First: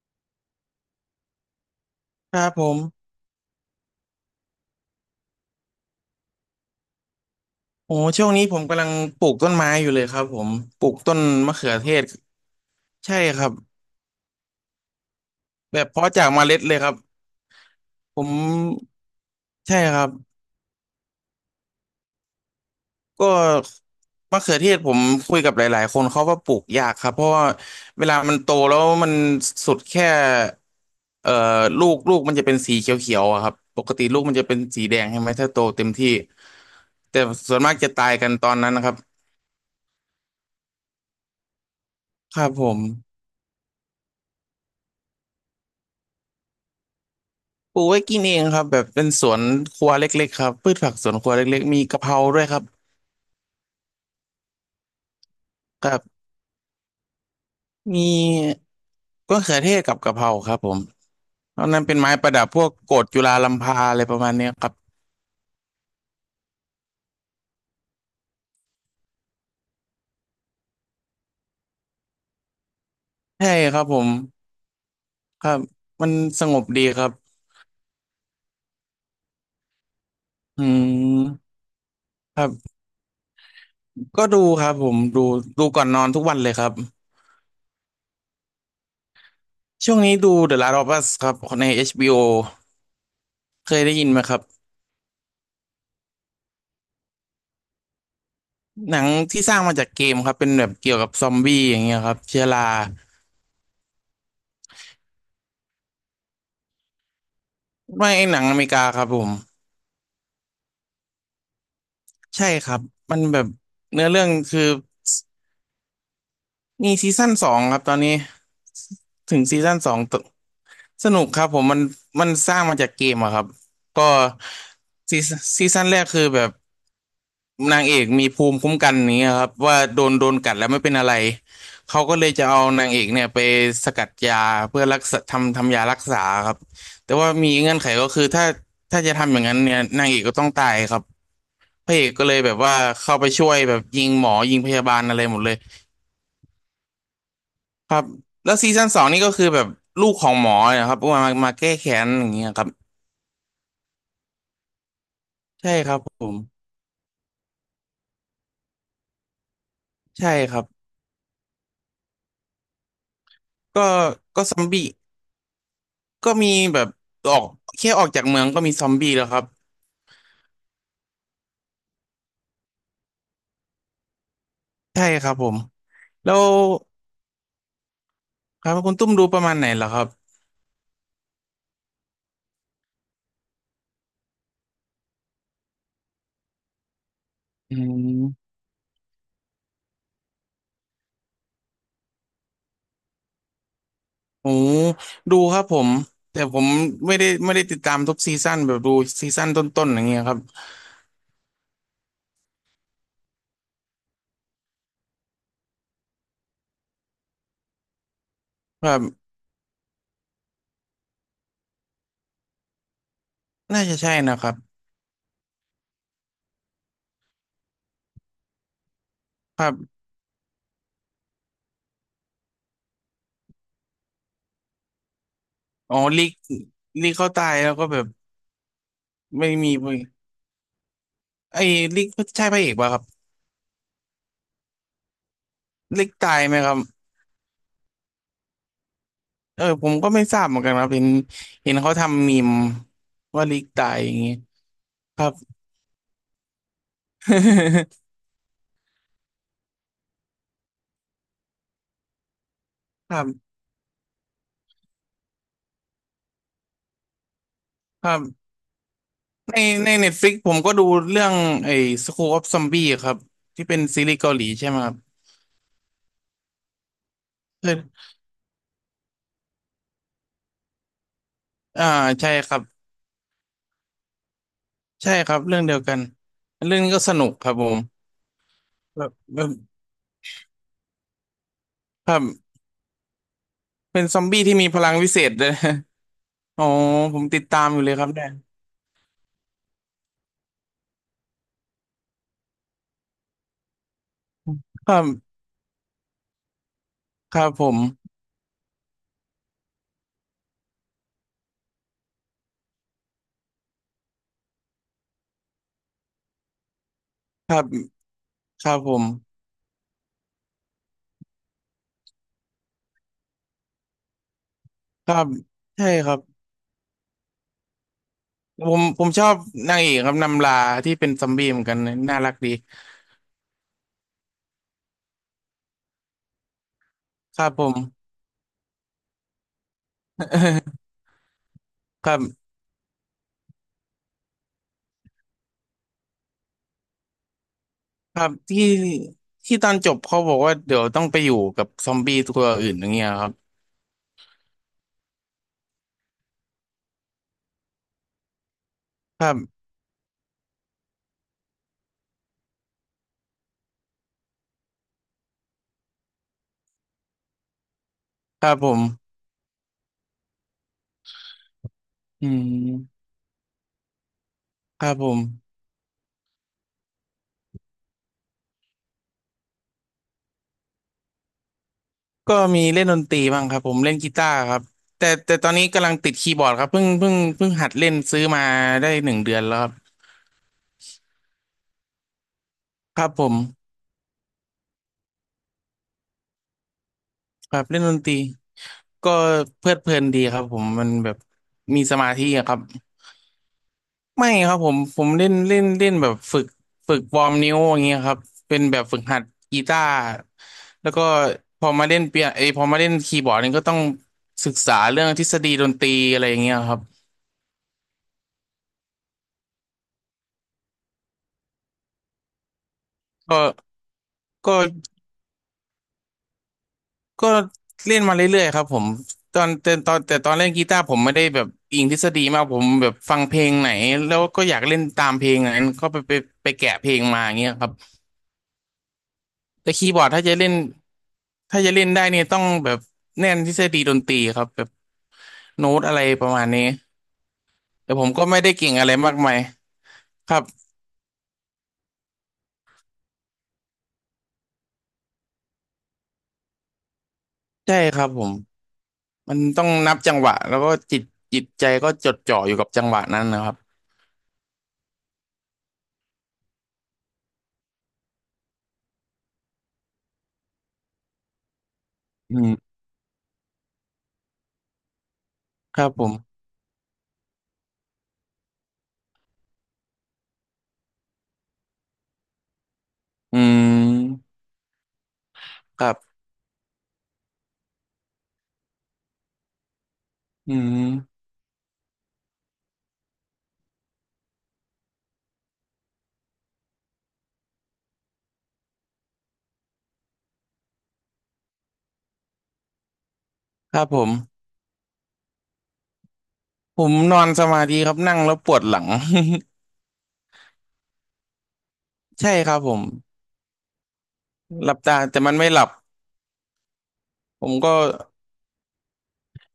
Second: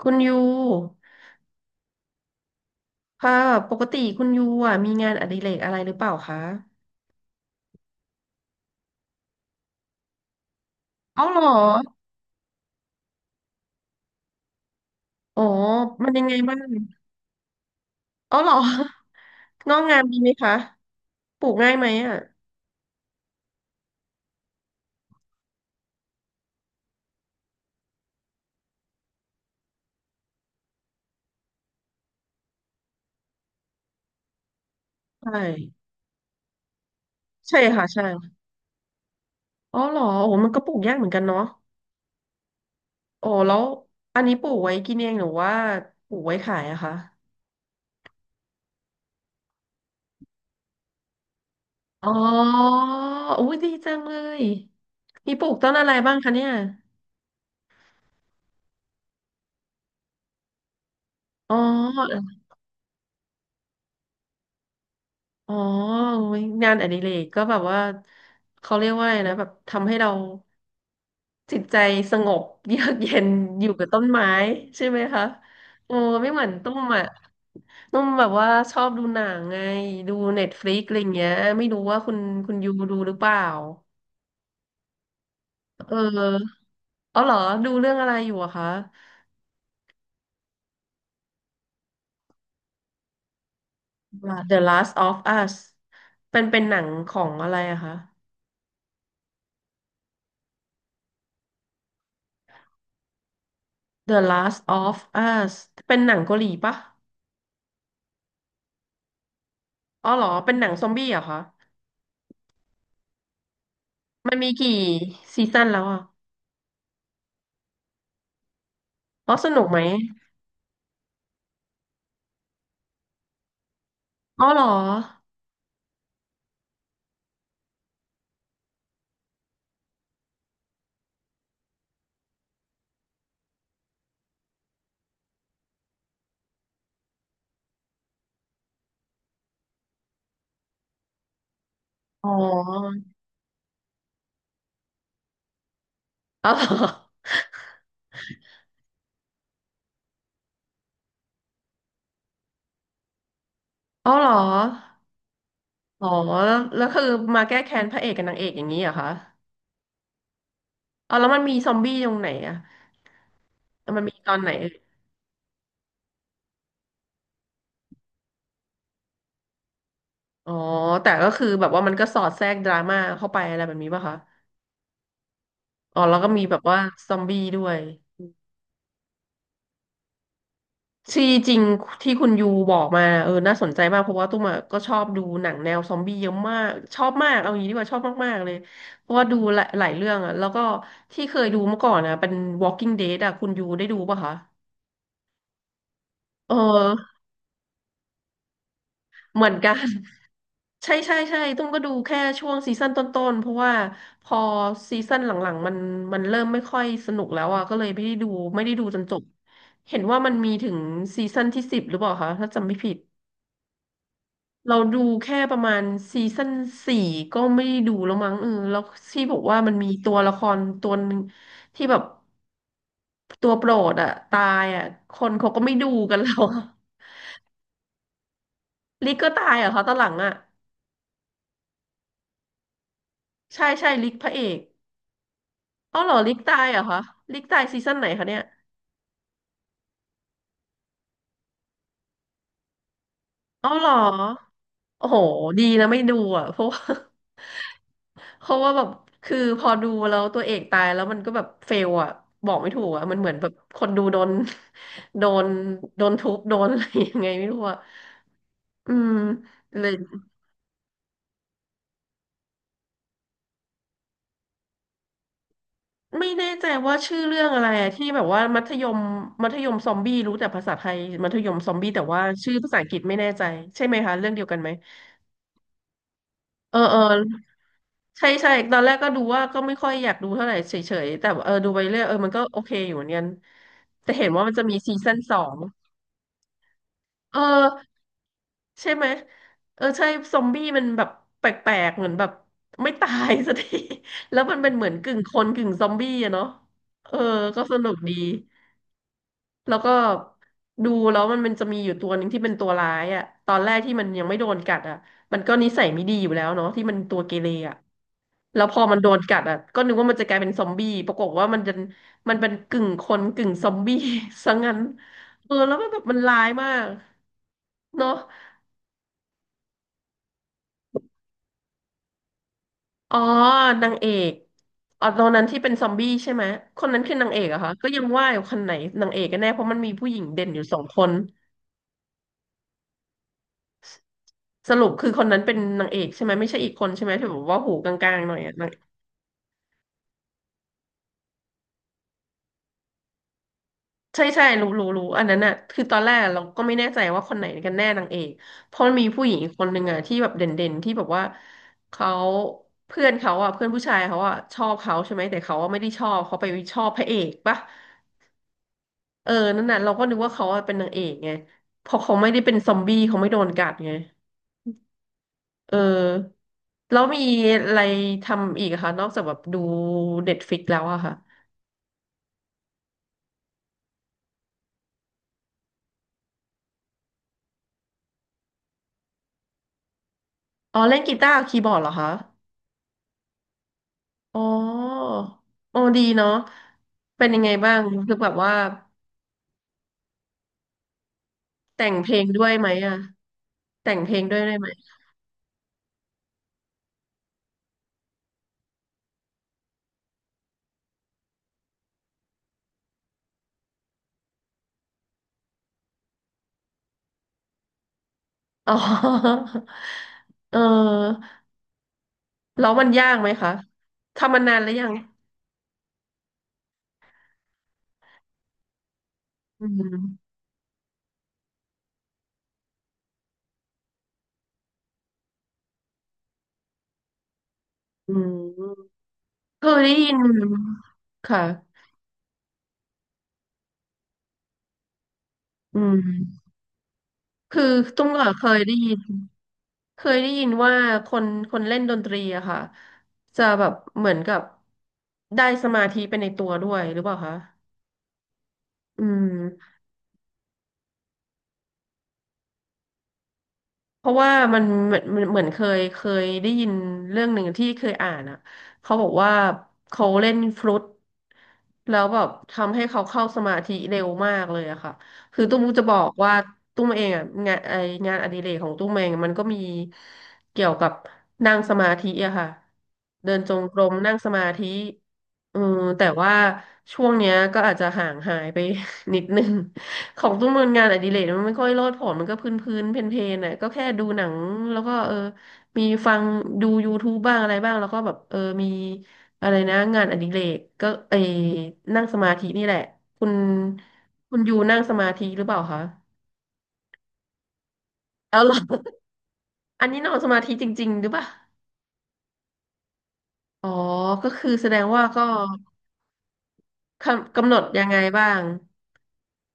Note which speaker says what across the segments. Speaker 1: คุณยู
Speaker 2: ครับผม
Speaker 1: ค่ะปกติคุณยูอ่ะมีงานอดิเรกอะไรหรือเปล่าคะ
Speaker 2: โอ้ช่วงนี้ผมกำลังปลูกต้นไม้อยู่เลยครับผมปลูกต้น
Speaker 1: เอาเหรอ
Speaker 2: มะเขือเทศใช่ครับ
Speaker 1: อ๋อ
Speaker 2: แบบ
Speaker 1: มั
Speaker 2: เพาะ
Speaker 1: นยั
Speaker 2: จา
Speaker 1: ง
Speaker 2: ก
Speaker 1: ไง
Speaker 2: เมล็
Speaker 1: บ้า
Speaker 2: ด
Speaker 1: ง
Speaker 2: เลยครับผม
Speaker 1: ออาเหรอ ง
Speaker 2: ใช่
Speaker 1: อก
Speaker 2: ค
Speaker 1: งา
Speaker 2: รั
Speaker 1: ม
Speaker 2: บ
Speaker 1: ดีไหมคะปลูกง่ายไหมอ่ะ
Speaker 2: ก็มะเขือเทศผมคุยกับหลายๆคนเขาว่าปลูกยากครับเพราะว่าเวลามันโตแล้วมันสุดแค่เอ่อลูกมันจะเป็นสีเขียวๆอะครับปกติลูกมันจะเป็นสีแดงใช่
Speaker 1: ใช
Speaker 2: ไหมถ้าโตเต็
Speaker 1: ่
Speaker 2: มที่แต่ส่
Speaker 1: ใช่
Speaker 2: วนมาก
Speaker 1: ค่ะ
Speaker 2: จะ
Speaker 1: ใช่
Speaker 2: ตายกันตอนนั้นนะครับ
Speaker 1: อ๋อเหรอโอ้มันก็ปลูกยากเหมือนกันเนาะ
Speaker 2: ครับผม
Speaker 1: อ๋อแล้วอันนี้ปลูกไว้กินเองหรือว่าปลูกไว้ขายอะคะ
Speaker 2: ปลูกไว้กินเองครับแบบเป็นสวนครัวเล็กๆครับพืชผักสวนครัวเล็กๆมีกะเพ
Speaker 1: อ๋อ
Speaker 2: ราด้วยครับ
Speaker 1: อุ้ยดีจังเลยมีปลูกต้นอะ
Speaker 2: กั
Speaker 1: ไร
Speaker 2: บ
Speaker 1: บ้างคะเนี่ย
Speaker 2: มีมะเขือเทศกับกะเพราครับผม
Speaker 1: อ๋อ
Speaker 2: ตอนนั้นเป็นไม้ประดับพวกโกฐจุฬาลัมพาอะไรประมาณเนี้ยครับ
Speaker 1: อ๋อโอ้ยงานอดิเรกก็แบบว่าเขาเรียกว่าอะไรนะแบบทำให้เราจิตใจสงบเยือกเย็น
Speaker 2: ใช่
Speaker 1: อยู่
Speaker 2: ครั
Speaker 1: กั
Speaker 2: บ
Speaker 1: บ
Speaker 2: ผ
Speaker 1: ต้น
Speaker 2: ม
Speaker 1: ไม้ใช่ไหมคะ
Speaker 2: ครับ
Speaker 1: โอ้
Speaker 2: มัน
Speaker 1: ไม่เห
Speaker 2: ส
Speaker 1: มือน
Speaker 2: งบ
Speaker 1: ตุ้
Speaker 2: ดี
Speaker 1: ม
Speaker 2: ค
Speaker 1: อ่ะ
Speaker 2: รับ
Speaker 1: ตุ้มแบบว่าชอบดูหนังไงดูเน็ตฟ
Speaker 2: อื
Speaker 1: ลิกอะไรอย่างเงี้ย
Speaker 2: ม
Speaker 1: ไม่รู้ว่าคุณ
Speaker 2: ครั
Speaker 1: คุณยู
Speaker 2: บ
Speaker 1: ดูหรือเปล่า
Speaker 2: ก็ดูครับผมดูดูก่อน
Speaker 1: เอ
Speaker 2: นอนทุกวันเลยค
Speaker 1: อ
Speaker 2: รับ
Speaker 1: อ๋อเหรอดูเรื่องอะไรอยู่อะคะ
Speaker 2: ช่วงนี้ดู The Last of Us ครับใน HBO เคยได้ยินไหมครับ
Speaker 1: The Last of Us เป็นเป็นหนังของอะไรอะคะ
Speaker 2: หนังที่สร้างมาจากเกมครับเป็นแบบเกี่ยวกับซอมบี้อย่างเงี้ยครับเชื้อรา
Speaker 1: The Last of Us เป็นหนังเกาหลีปะ
Speaker 2: ไม่หนังอเมริกาครับผม
Speaker 1: อ๋อเหรอเป็นหนังซอมบี้เหรอะคะ
Speaker 2: ใช่ครับมันแบบเนื้อเรื่อง
Speaker 1: มันมี
Speaker 2: คือ
Speaker 1: กี่ซีซั่นแล้วอ่ะ
Speaker 2: มีซีซั่นสองครับตอนนี้
Speaker 1: อ๋อ
Speaker 2: ถึง
Speaker 1: ส
Speaker 2: ซี
Speaker 1: นุก
Speaker 2: ซั่
Speaker 1: ไห
Speaker 2: น
Speaker 1: ม
Speaker 2: สองตสนุกครับผมมันมันสร้างมาจากเกมอะครับก็
Speaker 1: อ๋อเหรอ
Speaker 2: ซีซนซีซั่นแรกคือแบบนางเอกมีภูมิคุ้มกันนี้ยครับว่าโดนโดนกัดแล้วไม่เป็นอะไรเขาก็เลยจะเอานางเอกเนี่ยไปสกัดยาเพื่อรักษาทำทำยารักษาครับแต่ว่ามีเงื่อนไขก็คือถ้าถ้าจะทำอย่างนั้นเนี่ยนางเอกก็ต้องตายครับ พระเอกก็
Speaker 1: อ๋อ
Speaker 2: เลยแบบว่าเข้าไปช่วยแบบยิงหมอยิงพยาบาลอะไรหมดเลย
Speaker 1: อ๋อเหรอ
Speaker 2: ครับแล้วซีซั่นสองนี่ก็คือแบบลูกของหมอเนะครับมามามาแก้แค้นอย่างเงี้ยครับ
Speaker 1: อ๋อเหรอ
Speaker 2: ใช่ครับ
Speaker 1: อ๋อ
Speaker 2: ผ
Speaker 1: แ
Speaker 2: ม
Speaker 1: ล้วแล้วคือมาแก้แค้นพระเอกกับนางเอกอย่างนี้เหรอคะ
Speaker 2: ใช่ครับ
Speaker 1: อ๋อแล้วมันมีซอมบี้ตรงไหนอ่ะ
Speaker 2: ก็
Speaker 1: แล้วมันมีตอน
Speaker 2: ก็
Speaker 1: ไหน
Speaker 2: ซอม
Speaker 1: เอ่ย
Speaker 2: บี้ก็มีแบบออกแค่ออกจากเมืองก็มีซอมบี้แล้วครับ
Speaker 1: อ๋อแต่ก็คือแบบว่ามันก็สอดแทรกดราม่าเข้าไปอะไรแบบนี้ป่ะคะ
Speaker 2: ใช่ครับผม
Speaker 1: อ๋อแล้วก็
Speaker 2: แล้
Speaker 1: มี
Speaker 2: ว
Speaker 1: แบบว่าซอมบี้ด้วย
Speaker 2: ครับคุณตุ้มดูประมาณไหนเหรอครับ
Speaker 1: ที่จริงที่คุณยูบอกมาเออน่าสนใจมากเพราะว่าตุ้มอะก็ชอบดูหนังแนวซอมบี้เยอะมากชอบมากเอางี้ดี
Speaker 2: อื
Speaker 1: กว่าชอบมากๆเล
Speaker 2: ม
Speaker 1: ยเพราะว่าดูหลายหลายเรื่องอะแล้วก็ที่เคยดูเมื่อก่อนนะเป็น Walking Dead อะคุณยูได้ดูป่ะคะ
Speaker 2: โอ้ดูครับผมแต่
Speaker 1: เออ
Speaker 2: ผมไม่ได้ติดตามทุกซีซั่นแบบดูซี
Speaker 1: เห
Speaker 2: ซั่
Speaker 1: มื
Speaker 2: น
Speaker 1: อน
Speaker 2: ต
Speaker 1: กัน
Speaker 2: ้นๆอย่างเงี้ยครับ
Speaker 1: ใช่ใช่ใช่ตุ้มก็ดูแค่ช่วงซีซั่นต้นๆเพราะว่าพอซีซั่นหลังๆมันเริ่มไม่ค่อยสนุกแล้วอ่ะก็เลยไม่ได้ดูไม่ได้ดูจ
Speaker 2: แบบ
Speaker 1: นจบเห็นว่ามันมีถึงซีซั่นที่สิบหรือเปล่าคะถ้าจำไม่ผิด
Speaker 2: น่าจะใช่นะครับ
Speaker 1: เราดูแค่ประมาณซีซั่นสี่ก็ไม่ได้ดูแล้วมั้งเออแล้วที่บอกว่า
Speaker 2: ค
Speaker 1: มันมี
Speaker 2: รั
Speaker 1: ตัวละครตัวหนึงที่แบบตัวโปรดอะตายอะคนเขาก็ไม่ดู
Speaker 2: อ๋อ
Speaker 1: กัน
Speaker 2: ลิ
Speaker 1: แล้
Speaker 2: ก
Speaker 1: วอะ
Speaker 2: ลิกเขาตายแล้วก็แบบ
Speaker 1: ลิกก็ตา
Speaker 2: ไม่
Speaker 1: ยเหรอ
Speaker 2: มี
Speaker 1: คะต
Speaker 2: เว้
Speaker 1: อน
Speaker 2: ย
Speaker 1: หลังอะ
Speaker 2: ไอ้ลิกใช่พระเอกป่ะครับ
Speaker 1: ใช่ใช่ลิกพระเอกอ๋อ
Speaker 2: ลิ
Speaker 1: เหร
Speaker 2: ก
Speaker 1: อลิ
Speaker 2: ตา
Speaker 1: ก
Speaker 2: ยไหม
Speaker 1: ตาย
Speaker 2: ครั
Speaker 1: เหร
Speaker 2: บ
Speaker 1: อคะลิกตายซีซั่นไหนคะเนี่ย
Speaker 2: เออผมก็ไม่ทราบเหมือนกันครับเห็นเห็นเขาทำมีมว่าลิก
Speaker 1: อ๋อเหร
Speaker 2: ตา
Speaker 1: อ
Speaker 2: ยอย่างงี้
Speaker 1: โอ้โห
Speaker 2: ครับ
Speaker 1: ดีนะไม่ดูอะเพราะว่า เพราะว่าแบบคือพอดูแล้วตัวเอกตายแล้วมันก็แบบเฟลอะบอกไม่ถูกอะ
Speaker 2: ค
Speaker 1: มัน
Speaker 2: รั
Speaker 1: เหมือนแบบ
Speaker 2: บ
Speaker 1: คนดูโดน โดนโดนทุบโดนอะไรยังไงไม่รู้อะ
Speaker 2: ครับ
Speaker 1: อืม
Speaker 2: ใน
Speaker 1: เล
Speaker 2: ใน
Speaker 1: ย
Speaker 2: เน็ตฟลิกผมก็ดูเรื่องไอ้ School of Zombie ครับที่เป็นซีรีส์เกาหลีใช่ไหมครับ
Speaker 1: ไม่แน่ใจว่าชื่อเรื่องอะไร
Speaker 2: เอ
Speaker 1: อะที่
Speaker 2: อ
Speaker 1: แบบว่ามัธยมมัธยมซอมบี้รู้แต่ภาษาไทยมัธยมซอม
Speaker 2: อ่า
Speaker 1: บี้แต่ว่า
Speaker 2: ใช่ค
Speaker 1: ชื่อ
Speaker 2: รับ
Speaker 1: ภาษาอังกฤษไม่แน่ใจใช่ไหมคะเรื่องเดียวกันไหม
Speaker 2: ใช่ครับเรื่องเดียวกัน
Speaker 1: เอ
Speaker 2: เรื่อ
Speaker 1: อ
Speaker 2: งนี้
Speaker 1: เออ
Speaker 2: ก็สนุกครับผม
Speaker 1: ใช่ใช่ตอนแรก
Speaker 2: แบ
Speaker 1: ก็
Speaker 2: บ
Speaker 1: ดู
Speaker 2: แบ
Speaker 1: ว่า
Speaker 2: บ
Speaker 1: ก็ไม่ค่อยอยากดูเท่าไหร่เฉยๆแต่เออดูไปเรื่อย
Speaker 2: ค
Speaker 1: เอ
Speaker 2: รั
Speaker 1: อมันก็โอ
Speaker 2: บ
Speaker 1: เคอยู่เหมือนกัน
Speaker 2: เป็น
Speaker 1: แต่
Speaker 2: ซอ
Speaker 1: เห็
Speaker 2: ม
Speaker 1: นว่า
Speaker 2: บี้
Speaker 1: มัน
Speaker 2: ที่
Speaker 1: จะ
Speaker 2: มี
Speaker 1: มี
Speaker 2: พลั
Speaker 1: ซี
Speaker 2: งวิ
Speaker 1: ซั่น
Speaker 2: เศษ
Speaker 1: สอ
Speaker 2: เลย
Speaker 1: ง
Speaker 2: อ๋อผม
Speaker 1: เอ
Speaker 2: ติ
Speaker 1: อ
Speaker 2: ดตามอยู่เลยครับเนี่ย
Speaker 1: ใช่ไหมเออใช่ซอมบี้มันแบบแปลกๆเหมือนแบบไม่ตายสักที แล้วมันเป็นเหมื
Speaker 2: ค
Speaker 1: อน
Speaker 2: รั
Speaker 1: กึ่งค
Speaker 2: บ
Speaker 1: นกึ่งซอมบี้อะเนาะเออ
Speaker 2: ครับ
Speaker 1: ก็
Speaker 2: ผ
Speaker 1: ส
Speaker 2: ม
Speaker 1: นุกดีแล้วก็ดูแล้วมันจะมีอยู่ตัวหนึ่งที่เป็นตัวร้ายอะตอนแรกที่มันยังไม่โดนกัดอะมันก็นิสัยไม่ดีอยู่แล้วเนาะที่มันตัวเกเร
Speaker 2: ครับ
Speaker 1: อะแล้
Speaker 2: ค
Speaker 1: วพ
Speaker 2: รับ
Speaker 1: อ
Speaker 2: ผ
Speaker 1: มัน
Speaker 2: ม
Speaker 1: โดนกัดอะก็นึกว่ามันจะกลายเป็นซอมบี้ปรากฏว่ามันจะมันเป็นกึ่งคนกึ่งซอมบี้ ซะงั้น
Speaker 2: ครับ
Speaker 1: เออแล้ว
Speaker 2: ใช่
Speaker 1: มันแบบ
Speaker 2: ครั
Speaker 1: มัน
Speaker 2: บ
Speaker 1: ร้ายมากเนาะ
Speaker 2: ผมผมชอบนางเอกครับนำลาที่เป็นซอมบี้เหมือนกันนะน่ารักดี
Speaker 1: อ๋อนางเอกอ๋อตอนนั้นที่เป็นซอมบี้ใช่ไหมคนนั้นคือนาง
Speaker 2: ค
Speaker 1: เอก
Speaker 2: รับ
Speaker 1: เหรอะ
Speaker 2: ผ
Speaker 1: คะ
Speaker 2: ม
Speaker 1: ก็ยังว่าอยู่คนไหนนางเอกกันแน่เพราะมันมีผู้หญิงเด่นอยู่สองคน
Speaker 2: ครับ
Speaker 1: สรุปคือคนนั้นเป็นนางเอกใช่ไหมไม่ใช่อีกคนใช่ไหมที่แบบว่าหูกลา
Speaker 2: ค
Speaker 1: ง
Speaker 2: รั
Speaker 1: ๆห
Speaker 2: บ
Speaker 1: น่อยอะ
Speaker 2: ที่
Speaker 1: นาง
Speaker 2: ที่ตอนจบเขาบอกว่าเดี๋ยวต้องไปอยู่กับซอมบี้ตัวอื่นอย่างเงี้ยครับ
Speaker 1: ใช่ใช่รู้รู้รู้อันนั้นอะคือตอนแรกเราก็ไม่แน่ใจว่าคนไหนกันแน่นางเอกเพราะมันมี
Speaker 2: ค
Speaker 1: ผู้
Speaker 2: รั
Speaker 1: หญิงอีกค
Speaker 2: บ
Speaker 1: นหนึ่งอะที่แบบเด่นๆที่แบบว่าเขาเพื่อนเขาอะเพื่อนผู้ชายเขาอะชอบเขาใช่ไหมแต่เขาอะไม่ได้ชอบเขาไปชอบพระเอกปะ
Speaker 2: ครับผม
Speaker 1: เออนั่นน่ะเราก็นึกว่าเขาอะเป็นนางเอกไงเพอเขา
Speaker 2: อื
Speaker 1: ไม่ได้เป็นซอมบี้
Speaker 2: ม
Speaker 1: เขาไม่โดนกัดไง
Speaker 2: ครับผม
Speaker 1: เออแล้วมีอะไรทำอีกอะคะนอกจากแบบดูเด็ดฟิกแล้วอะค่ะ
Speaker 2: ก็มีเล่นดนตรีบ้างครับผมเล่นกีตาร์ครับแต่แต่ตอนนี้กำลังติดคีย์บอร์ดครับเพิ่งหัดเล่นซื้อมาได้1 เดือนแล้วครับ
Speaker 1: อ๋อเล่นกีตาร์กับคีย์บอร์ดเหรอคะ
Speaker 2: ครับผม
Speaker 1: อ๋อโอ้ดีเนาะเป็นยังไง
Speaker 2: ครับ
Speaker 1: บ้า
Speaker 2: เล่
Speaker 1: ง
Speaker 2: นดนต
Speaker 1: คื
Speaker 2: รี
Speaker 1: อแบบว่า
Speaker 2: ก็เพลิดเพลินดีครับผมมันแบบมี
Speaker 1: แต่
Speaker 2: ส
Speaker 1: งเพ
Speaker 2: มา
Speaker 1: ล
Speaker 2: ธิ
Speaker 1: งด้
Speaker 2: อะ
Speaker 1: ว
Speaker 2: ค
Speaker 1: ย
Speaker 2: รับ
Speaker 1: ไหมอะแต่งเพลง
Speaker 2: ไม่
Speaker 1: ด้วย
Speaker 2: ค
Speaker 1: ได้
Speaker 2: รับ
Speaker 1: ไห
Speaker 2: ผ
Speaker 1: ม
Speaker 2: มผมเล่นเล่นเล่นแบบฝึกฝึกวอร์มนิ้วอย่างเงี้ยครับเป็นแบบฝึกหัดกีตาร์แล้วก็พอมาเล่นเปียเอยพอมาเล่นคีย์บอร์ดนี่ก็ต้องศึกษาเรื่องทฤษฎีดนตรีอะไรอย่างเงี้ยครับ
Speaker 1: อ๋อ เออแล้วมันยากไหม
Speaker 2: ก็
Speaker 1: คะทำมานา
Speaker 2: ก็
Speaker 1: นแล้วยัง
Speaker 2: ก็เล่นมาเรื่อยๆครับผม
Speaker 1: อื
Speaker 2: ตอ
Speaker 1: ม
Speaker 2: นเล่นกีตาร์ผมไม่ได้แบบอิงทฤษฎีมากผมแบบฟังเพลงไหนแล้วก็อยากเล่นตามเพลงนั้นก็ไปแกะเพลงมาอย่างเงี้ยครับ
Speaker 1: อืมเค
Speaker 2: แต่
Speaker 1: ย
Speaker 2: คี
Speaker 1: ได้
Speaker 2: ย์บอร์ด
Speaker 1: ยิน
Speaker 2: ถ้าจะเล่นถ้าจะ
Speaker 1: ค่ะ
Speaker 2: เล่นได้เนี่ยต้องแบบแน่นทฤษฎีดนตรีครับแบบโน้
Speaker 1: อื
Speaker 2: ตอะไรประมา
Speaker 1: ม
Speaker 2: ณนี้
Speaker 1: คือ
Speaker 2: แต่ผ
Speaker 1: ตุ้ม
Speaker 2: มก็
Speaker 1: ก็
Speaker 2: ไม่
Speaker 1: เค
Speaker 2: ได้
Speaker 1: ย
Speaker 2: เก่
Speaker 1: ได้
Speaker 2: งอะ
Speaker 1: ยิ
Speaker 2: ไร
Speaker 1: น
Speaker 2: มากมาย
Speaker 1: เคยได้
Speaker 2: ครับ
Speaker 1: ยินว่าคนคนเล่นดนตรีอะค่ะจะแบบเหมือนกับได้สมาธิไปในตัวด้วยหรือเปล่าคะ
Speaker 2: ใช่ครับผม
Speaker 1: อื
Speaker 2: มันต้อง
Speaker 1: ม
Speaker 2: นับจังหวะแล้วก็จิตจิตใจก็จดจ่ออยู่กับจังหวะนั้นนะครับ
Speaker 1: เพราะว่ามันเหมือนเคยได้ยินเรื่องหนึ่งที่เคยอ่านอ่ะเขาบอกว่าเขาเล่นฟลุตแล้วแบบ
Speaker 2: อื
Speaker 1: ทำ
Speaker 2: ม
Speaker 1: ให้เขาเข้าสมาธิเร็วมากเลยอะค่ะคือตุ้ม
Speaker 2: ค
Speaker 1: จะ
Speaker 2: รับ
Speaker 1: บอ
Speaker 2: ผ
Speaker 1: กว่า
Speaker 2: ม
Speaker 1: ตุ้มเองอะงานอดิเรกของตุ้มเองมันก็มีเกี่ยวกับนั่งสมาธิอะค่ะเดิ
Speaker 2: อื
Speaker 1: นจงกรมนั่งส
Speaker 2: ม
Speaker 1: มาธิเออ
Speaker 2: ครั
Speaker 1: แต่
Speaker 2: บ
Speaker 1: ว่าช่วงเนี้ยก็อาจจะห่างหายไป นิดนึง ของตุ้ม
Speaker 2: อื
Speaker 1: มันงานอดิเร
Speaker 2: ม
Speaker 1: กมันไม่ค่อยโลดโผนมันก็พื้นพื้นเพนเพนๆน่ะก็แค่ดูหนังแล้วก็เออมีฟังดู YouTube บ้างอะไรบ้างแล้วก็แบบเออมีอะไรนะงานอดิเรกก็เออนั่งสมาธินี่แหละคุณ
Speaker 2: ครับผม
Speaker 1: คุณอยู่นั่งสมาธิหรือเปล่าคะ
Speaker 2: ผมนอนสมาธิครับนั่งแล้ว
Speaker 1: เอา
Speaker 2: ป
Speaker 1: เหรอ
Speaker 2: วดหลัง
Speaker 1: อันนี้นอนสมาธิจริงๆหรือเปล่า
Speaker 2: ใช่ครับผม
Speaker 1: อ๋อก็คือแส
Speaker 2: หลั
Speaker 1: ด
Speaker 2: บ
Speaker 1: ง
Speaker 2: ตา
Speaker 1: ว่า
Speaker 2: แต่
Speaker 1: ก็
Speaker 2: มันไม่หลับผ
Speaker 1: กำห
Speaker 2: ม
Speaker 1: นด
Speaker 2: ก็
Speaker 1: ยังไงบ้าง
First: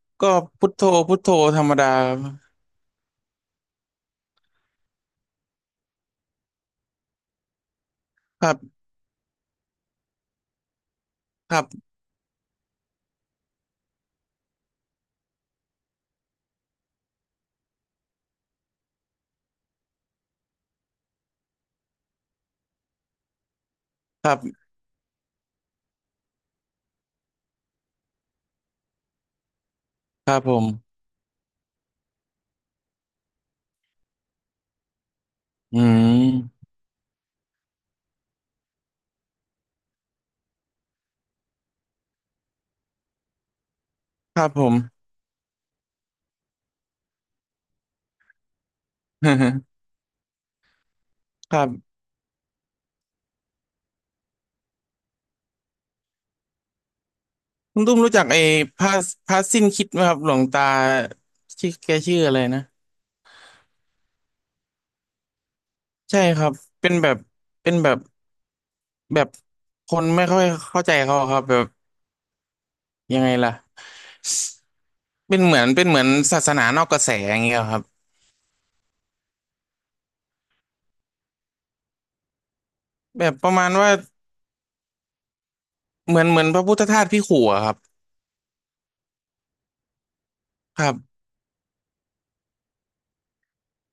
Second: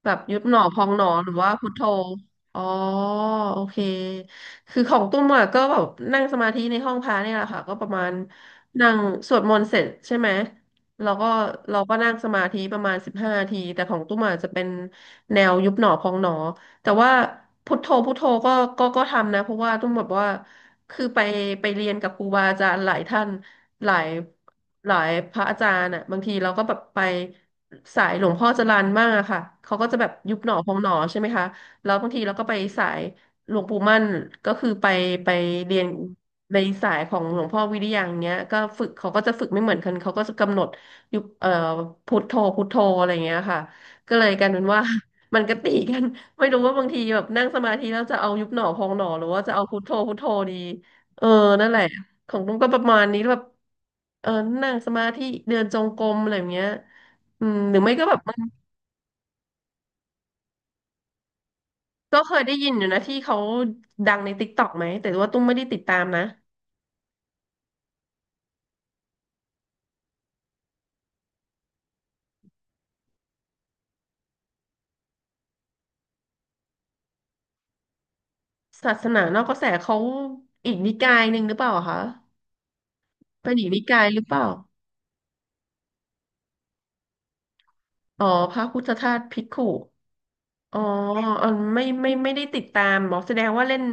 Speaker 1: แบบ
Speaker 2: ก็
Speaker 1: ยุบหนอ
Speaker 2: พุท
Speaker 1: พ
Speaker 2: โธ
Speaker 1: องหนอ
Speaker 2: พุท
Speaker 1: ห
Speaker 2: โธ
Speaker 1: รือว่า
Speaker 2: ธร
Speaker 1: พุ
Speaker 2: ร
Speaker 1: ท
Speaker 2: ม
Speaker 1: โธ
Speaker 2: ดา
Speaker 1: อ๋อโอเคคือของตุ้มอะก็แบบนั่งสมาธิในห้องพระเนี่ยแหละค่ะก็ประมาณ
Speaker 2: ครับ
Speaker 1: นั่งสวดมนต์เสร็จใช่ไหมแล้วก็
Speaker 2: ครั
Speaker 1: เรา
Speaker 2: บ
Speaker 1: ก็นั่งสมาธิประมาณ15ทีแต่ของตุ้มอะจะเป็นแนวยุบหนอพองหนอแต่ว่าพุทโธพุทโธก็ก็ทำนะเพราะว่าตุ้มแบบว่าคือไปเรียนกับครูบาอาจารย์หลายท่าน หลาย
Speaker 2: ครับ
Speaker 1: หลายพระอาจารย์อ่ะบางทีเราก็แบบไปสายหลวงพ่อจรัญมากอะค่ะเขาก็จะแบบ
Speaker 2: ค
Speaker 1: ยุ
Speaker 2: รั
Speaker 1: บ
Speaker 2: บ
Speaker 1: หน
Speaker 2: ผ
Speaker 1: อพองหน
Speaker 2: ม
Speaker 1: อใช่ไหมคะแล้วบางทีเราก็ไปสายหลวงปู่มั่นก็คือไปเรี
Speaker 2: อื
Speaker 1: ยนใน
Speaker 2: ม
Speaker 1: สายของหลวงพ่อวิริยังเนี้ยก็ฝึกเขาก็จะฝึกไม่เหมือนกันเขาก็จะกำหนดยุบพุทโธพุทโธอะไรอย่างเงี้ยค่ะก็เลย
Speaker 2: ค
Speaker 1: ก
Speaker 2: รั
Speaker 1: ลา
Speaker 2: บ
Speaker 1: ยเป็
Speaker 2: ผ
Speaker 1: น
Speaker 2: ม
Speaker 1: ว่า มันก็ตีกันไม่รู้ว่าบางทีแบบนั่งสมาธิแล้วจะเอายุบหนอพองหนอหรือว่าจะเอาพุท โธพุทโธดีเออ
Speaker 2: ครั
Speaker 1: นั่นแหละ
Speaker 2: บ
Speaker 1: ของตุ้มก็ประมาณนี้แบบเออนั่งสมาธิเดินจงกรมอะไรอย่างเงี้ยอืมหรื
Speaker 2: คุ
Speaker 1: อ
Speaker 2: ณ
Speaker 1: ไม่
Speaker 2: ตุ้ม
Speaker 1: ก็
Speaker 2: รู้
Speaker 1: แบบ
Speaker 2: จัก
Speaker 1: มัน
Speaker 2: ไอ้พระพระสิ้นคิดไหมครับหลวงตาชื่อแกชื่
Speaker 1: ก็
Speaker 2: อ
Speaker 1: เค
Speaker 2: อะไร
Speaker 1: ยได้
Speaker 2: นะ
Speaker 1: ยินอยู่นะที่เขาดังในติ๊กต็อกไหมแต่ว่าตุ้มไม่ได้ติดตาม
Speaker 2: ใช่
Speaker 1: นะ
Speaker 2: ครับเป็นแบบเป็นแบบแบบคนไม่ค่อยเข้าใจเขาครับแบบยังไงล่ะเป็นเหมือนศาสนานอกกระแสอย่างเงี้ยครับ
Speaker 1: ศาสนานอกกระแสเขาอีกนิกายหนึ่งหรือเปล่าอะคะ
Speaker 2: แบบป
Speaker 1: เป็
Speaker 2: ระ
Speaker 1: นอี
Speaker 2: มา
Speaker 1: ก
Speaker 2: ณ
Speaker 1: นิ
Speaker 2: ว่า
Speaker 1: กายหรือเปล่า
Speaker 2: เหมือนพระพุทธทาสพี่ขู่อะครับ
Speaker 1: อ๋อพระพุทธทาสภิกขุอ๋อ
Speaker 2: ครับ
Speaker 1: อ๋อไม่ได้ติดตามบอกแสดงว่าเล่น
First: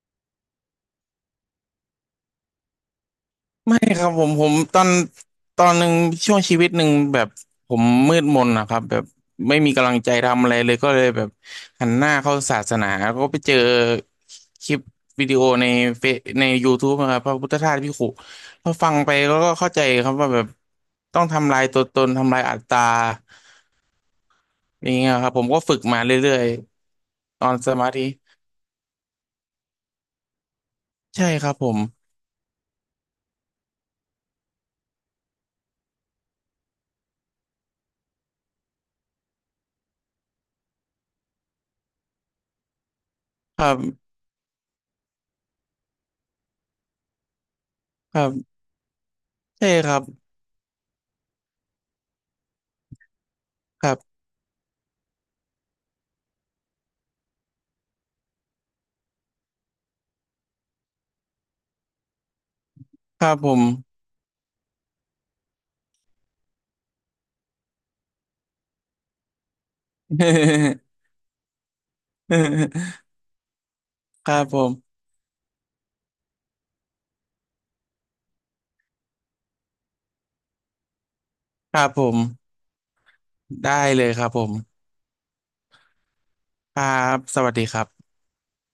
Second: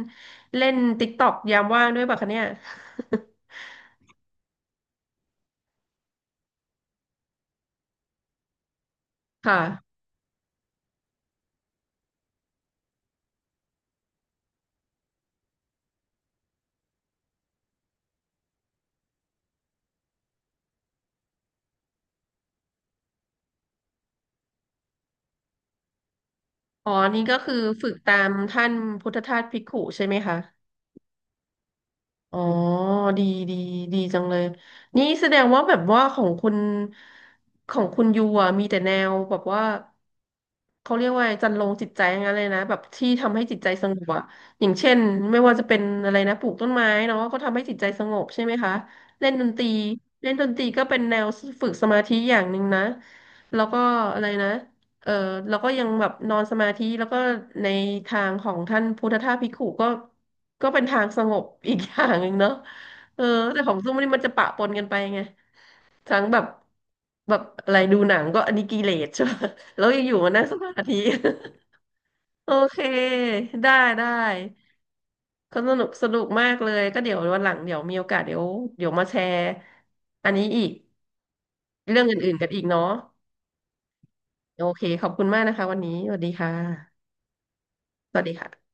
Speaker 1: เล่นติ๊กต็อกยามว่างด้วยป่ะคะเนี่ย
Speaker 2: ไม่ครับผมผมตอนหนึ่งช่วงชีวิตหนึ่งแบบผมมืดมนนะครับแบบ ไม่
Speaker 1: ค่ะ
Speaker 2: มีกำลังใจทำอะไรเลยก็เลยแบบหันหน้าเข้าศาสนาก็ไปเจอคลิปวิดีโอในเฟซใน YouTube นะครับพระพุทธทาสพี่ขู่พอฟังไปแล้วก็เข้าใจครับว่าแบบต้องทำลายตัวตนทำลายอัตตาอย่างเงี้ยครับผมก็ฝึกมาเรื่อย
Speaker 1: อ๋อนี่ก็
Speaker 2: ๆตอ
Speaker 1: คือ
Speaker 2: นสมา
Speaker 1: ฝึก
Speaker 2: ธิ
Speaker 1: ตามท่านพุทธทาสภิกขุใช่ไหมคะ
Speaker 2: ใช่ครับผม
Speaker 1: อ๋อดีดีดีจังเลยนี่แสดงว่าแบบว่าของคุณยูอ่ะมีแต่แนวแบบว่าเขาเรียกว่าจันโลงจิตใจอย่างนั้นเลยนะแบบที่ทำให้จิต
Speaker 2: ค
Speaker 1: ใจ
Speaker 2: รั
Speaker 1: สงบ
Speaker 2: บ
Speaker 1: อ่ะอย่างเช่นไม่ว่าจะเป็นอะไรนะปลูกต้นไม้เนาะก็ทำให้จิตใจสง
Speaker 2: ครั
Speaker 1: บใช่ไหม
Speaker 2: บ
Speaker 1: คะเล่นดนตรี
Speaker 2: ใช่ครับ
Speaker 1: ก็เป็นแนวฝึกสมาธิอย่างหนึ่งนะแล้วก็อะไรนะ เออแล้วก็ยังแบบนอนสมาธิแล้วก็ในทางของท่านพุทธทาสภิกขุก็เป็นทางสงบอีกอย่างหนึ่งเนาะเอ
Speaker 2: ค
Speaker 1: อ
Speaker 2: รับผ
Speaker 1: แต่
Speaker 2: ม
Speaker 1: ของซุ้มนี่มันจะปะปนกันไปไงทั้งแบบแบบอะไรดูหนังก็อันนี้กิเลสใช่ไหมแล้วอยู่ๆมานั่งสมาธิ โอเค ได้ได้
Speaker 2: ครับผม
Speaker 1: ก็สนุกสนุกมากเลยก็เดี๋ยววันหลังเดี๋ยวมีโอกาสเดี๋ยวมาแชร์อันนี้อีก
Speaker 2: ครับผ
Speaker 1: เรื่องอื่นๆกัน
Speaker 2: ม
Speaker 1: อีกเนาะ
Speaker 2: ได้เลยครับผม
Speaker 1: โอเคขอบคุณมากนะคะวันนี้สวัสดีค่
Speaker 2: ครั
Speaker 1: ะ
Speaker 2: บสวัสดีครับ
Speaker 1: สวัสดีค่ะ